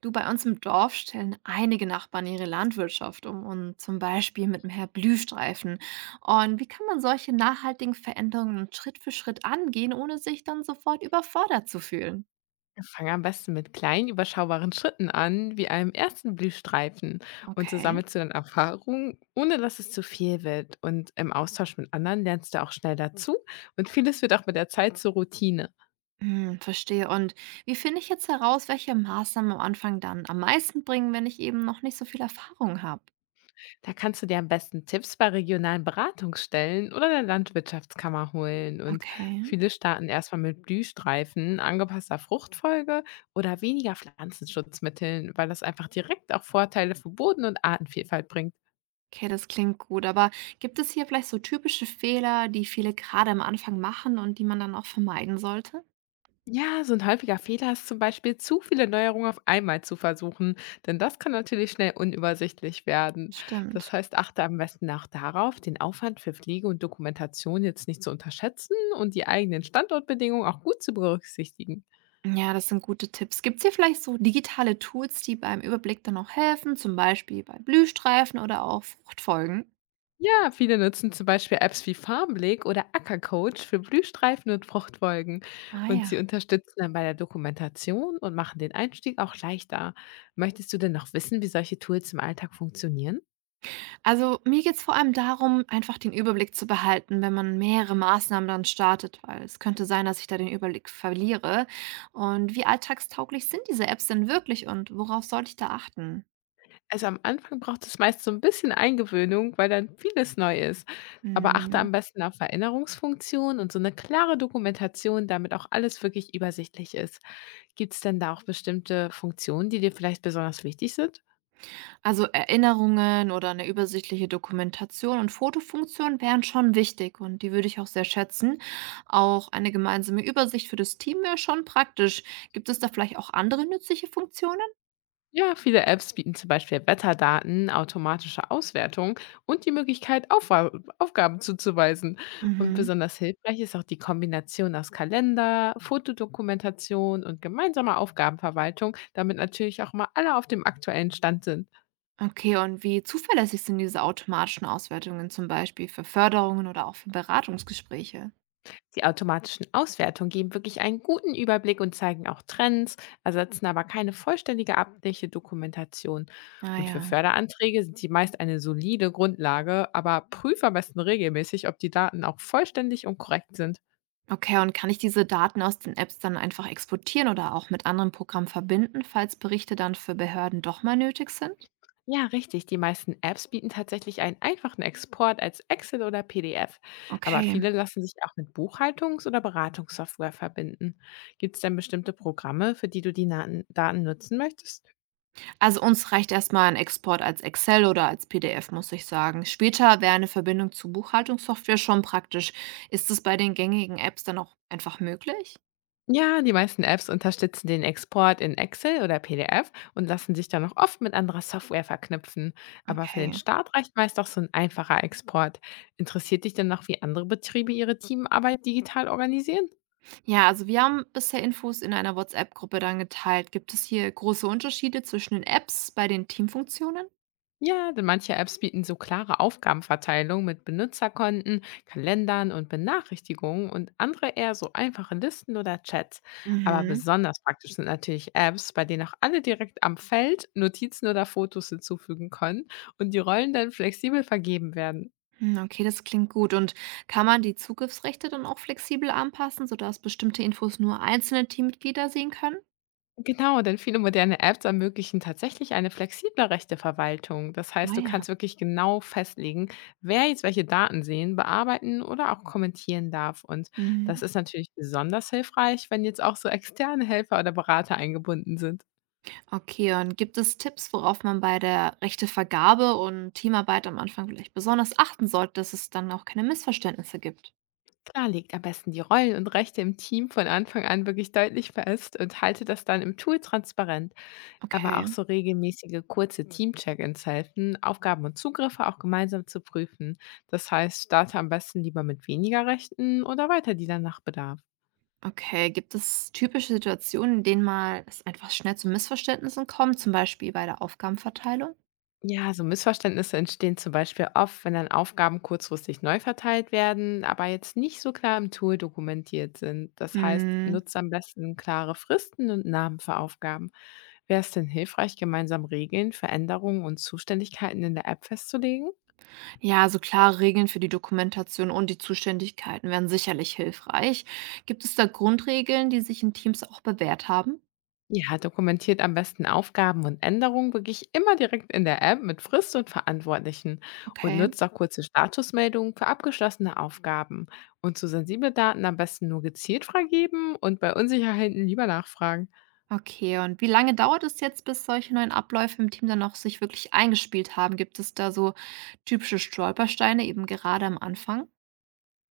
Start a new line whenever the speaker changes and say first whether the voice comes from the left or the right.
right: Du, bei uns im Dorf stellen einige Nachbarn ihre Landwirtschaft um und zum Beispiel mit mehr Blühstreifen. Und wie kann man solche nachhaltigen Veränderungen Schritt für Schritt angehen, ohne sich dann sofort überfordert zu fühlen?
left: Fang am besten mit kleinen, überschaubaren Schritten an, wie einem ersten Blühstreifen. Und so
right: Okay,
left: sammelst du dann Erfahrungen, ohne dass es zu viel wird. Und im Austausch mit anderen lernst du auch schnell dazu. Und vieles wird auch mit der Zeit zur Routine.
right: verstehe. Und wie finde ich jetzt heraus, welche Maßnahmen am Anfang dann am meisten bringen, wenn ich eben noch nicht so viel Erfahrung habe?
left: Da kannst du dir am besten Tipps bei regionalen Beratungsstellen oder der Landwirtschaftskammer holen. Und
right: Okay.
left: viele starten erstmal mit Blühstreifen, angepasster Fruchtfolge oder weniger Pflanzenschutzmitteln, weil das einfach direkt auch Vorteile für Boden und Artenvielfalt bringt.
right: Okay, das klingt gut. Aber gibt es hier vielleicht so typische Fehler, die viele gerade am Anfang machen und die man dann auch vermeiden sollte?
left: Ja, so ein häufiger Fehler ist zum Beispiel, zu viele Neuerungen auf einmal zu versuchen, denn das kann natürlich schnell unübersichtlich werden.
right: Stimmt.
left: Das heißt, achte am besten auch darauf, den Aufwand für Pflege und Dokumentation jetzt nicht zu unterschätzen und die eigenen Standortbedingungen auch gut zu berücksichtigen.
right: Ja, das sind gute Tipps. Gibt es hier vielleicht so digitale Tools, die beim Überblick dann auch helfen, zum Beispiel bei Blühstreifen oder auch Fruchtfolgen?
left: Ja, viele nutzen zum Beispiel Apps wie Farmblick oder Ackercoach für Blühstreifen und Fruchtfolgen.
right: Ah
left: Und sie
right: ja.
left: unterstützen dann bei der Dokumentation und machen den Einstieg auch leichter. Möchtest du denn noch wissen, wie solche Tools im Alltag funktionieren?
right: Also mir geht es vor allem darum, einfach den Überblick zu behalten, wenn man mehrere Maßnahmen dann startet, weil es könnte sein, dass ich da den Überblick verliere. Und wie alltagstauglich sind diese Apps denn wirklich und worauf sollte ich da achten?
left: Also, am Anfang braucht es meist so ein bisschen Eingewöhnung, weil dann vieles neu ist. Aber achte am besten auf Erinnerungsfunktionen und so eine klare Dokumentation, damit auch alles wirklich übersichtlich ist. Gibt es denn da auch bestimmte Funktionen, die dir vielleicht besonders wichtig sind?
right: Also Erinnerungen oder eine übersichtliche Dokumentation und Fotofunktion wären schon wichtig und die würde ich auch sehr schätzen. Auch eine gemeinsame Übersicht für das Team wäre schon praktisch. Gibt es da vielleicht auch andere nützliche Funktionen?
left: Ja, viele Apps bieten zum Beispiel Wetterdaten, automatische Auswertung und die Möglichkeit, Aufwa Aufgaben zuzuweisen. Und
right: Mhm.
left: besonders hilfreich ist auch die Kombination aus Kalender, Fotodokumentation und gemeinsamer Aufgabenverwaltung, damit natürlich auch mal alle auf dem aktuellen Stand sind.
right: Okay, und wie zuverlässig sind diese automatischen Auswertungen zum Beispiel für Förderungen oder auch für Beratungsgespräche?
left: Die automatischen Auswertungen geben wirklich einen guten Überblick und zeigen auch Trends, ersetzen aber keine vollständige amtliche Dokumentation.
right: Ah
left: Und für
right: ja.
left: Förderanträge sind sie meist eine solide Grundlage, aber prüfe am besten regelmäßig, ob die Daten auch vollständig und korrekt sind.
right: Okay, und kann ich diese Daten aus den Apps dann einfach exportieren oder auch mit anderen Programmen verbinden, falls Berichte dann für Behörden doch mal nötig sind?
left: Ja, richtig. Die meisten Apps bieten tatsächlich einen einfachen Export als Excel oder PDF. Aber
right: Okay.
left: viele lassen sich auch mit Buchhaltungs- oder Beratungssoftware verbinden. Gibt es denn bestimmte Programme, für die du die Daten nutzen möchtest?
right: Also uns reicht erst mal ein Export als Excel oder als PDF, muss ich sagen. Später wäre eine Verbindung zu Buchhaltungssoftware schon praktisch. Ist es bei den gängigen Apps dann auch einfach möglich?
left: Ja, die meisten Apps unterstützen den Export in Excel oder PDF und lassen sich dann auch oft mit anderer Software verknüpfen. Aber für den
right: Okay.
left: Start reicht meist auch so ein einfacher Export. Interessiert dich denn noch, wie andere Betriebe ihre Teamarbeit digital organisieren?
right: Ja, also wir haben bisher Infos in einer WhatsApp-Gruppe dann geteilt. Gibt es hier große Unterschiede zwischen den Apps bei den Teamfunktionen?
left: Ja, denn manche Apps bieten so klare Aufgabenverteilung mit Benutzerkonten, Kalendern und Benachrichtigungen und andere eher so einfache Listen oder Chats. Aber
right: Mhm.
left: besonders praktisch sind natürlich Apps, bei denen auch alle direkt am Feld Notizen oder Fotos hinzufügen können und die Rollen dann flexibel vergeben werden.
right: Okay, das klingt gut. Und kann man die Zugriffsrechte dann auch flexibel anpassen, sodass bestimmte Infos nur einzelne Teammitglieder sehen können?
left: Genau, denn viele moderne Apps ermöglichen tatsächlich eine flexible Rechteverwaltung. Das heißt, du
right: Ah
left: kannst wirklich genau festlegen, wer jetzt welche Daten sehen, bearbeiten oder auch kommentieren darf. Und
right: ja.
left: das ist natürlich besonders hilfreich, wenn jetzt auch so externe Helfer oder Berater eingebunden sind.
right: Okay, und gibt es Tipps, worauf man bei der Rechtevergabe und Teamarbeit am Anfang vielleicht besonders achten sollte, dass es dann auch keine Missverständnisse gibt?
left: Klar, legt am besten die Rollen und Rechte im Team von Anfang an wirklich deutlich fest und halte das dann im Tool transparent. Aber
right: Okay,
left: auch so regelmäßige kurze Team-Check-ins helfen, Aufgaben und Zugriffe auch gemeinsam zu prüfen. Das heißt, starte am besten lieber mit weniger Rechten oder weiter die dann nach Bedarf.
right: okay. Gibt es typische Situationen, in denen mal es einfach schnell zu Missverständnissen kommt, zum Beispiel bei der Aufgabenverteilung?
left: Ja, so Missverständnisse entstehen zum Beispiel oft, wenn dann Aufgaben kurzfristig neu verteilt werden, aber jetzt nicht so klar im Tool dokumentiert sind. Das heißt,
right: Hm,
left: nutzt am besten klare Fristen und Namen für Aufgaben. Wäre es denn hilfreich, gemeinsam Regeln, Veränderungen und Zuständigkeiten in der App festzulegen?
right: ja, so klare Regeln für die Dokumentation und die Zuständigkeiten wären sicherlich hilfreich. Gibt es da Grundregeln, die sich in Teams auch bewährt haben?
left: Ja, dokumentiert am besten Aufgaben und Änderungen wirklich immer direkt in der App mit Frist und Verantwortlichen und
right: Okay.
left: nutzt auch kurze Statusmeldungen für abgeschlossene Aufgaben. Und zu sensible Daten am besten nur gezielt freigeben und bei Unsicherheiten lieber nachfragen.
right: Okay, und wie lange dauert es jetzt, bis solche neuen Abläufe im Team dann auch sich wirklich eingespielt haben? Gibt es da so typische Stolpersteine eben gerade am Anfang?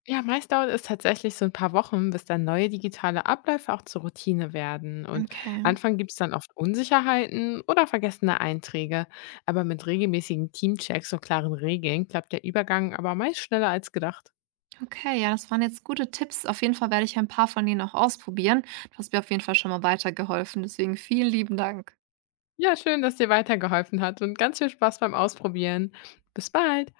left: Ja, meist dauert es tatsächlich so ein paar Wochen, bis dann neue digitale Abläufe auch zur Routine werden. Und
right: Okay.
left: Anfang gibt es dann oft Unsicherheiten oder vergessene Einträge. Aber mit regelmäßigen Teamchecks und klaren Regeln klappt der Übergang aber meist schneller als gedacht.
right: Okay, ja, das waren jetzt gute Tipps. Auf jeden Fall werde ich ein paar von denen auch ausprobieren. Du hast mir auf jeden Fall schon mal weitergeholfen. Deswegen vielen lieben Dank.
left: Ja, schön, dass dir weitergeholfen hat und ganz viel Spaß beim Ausprobieren. Bis bald.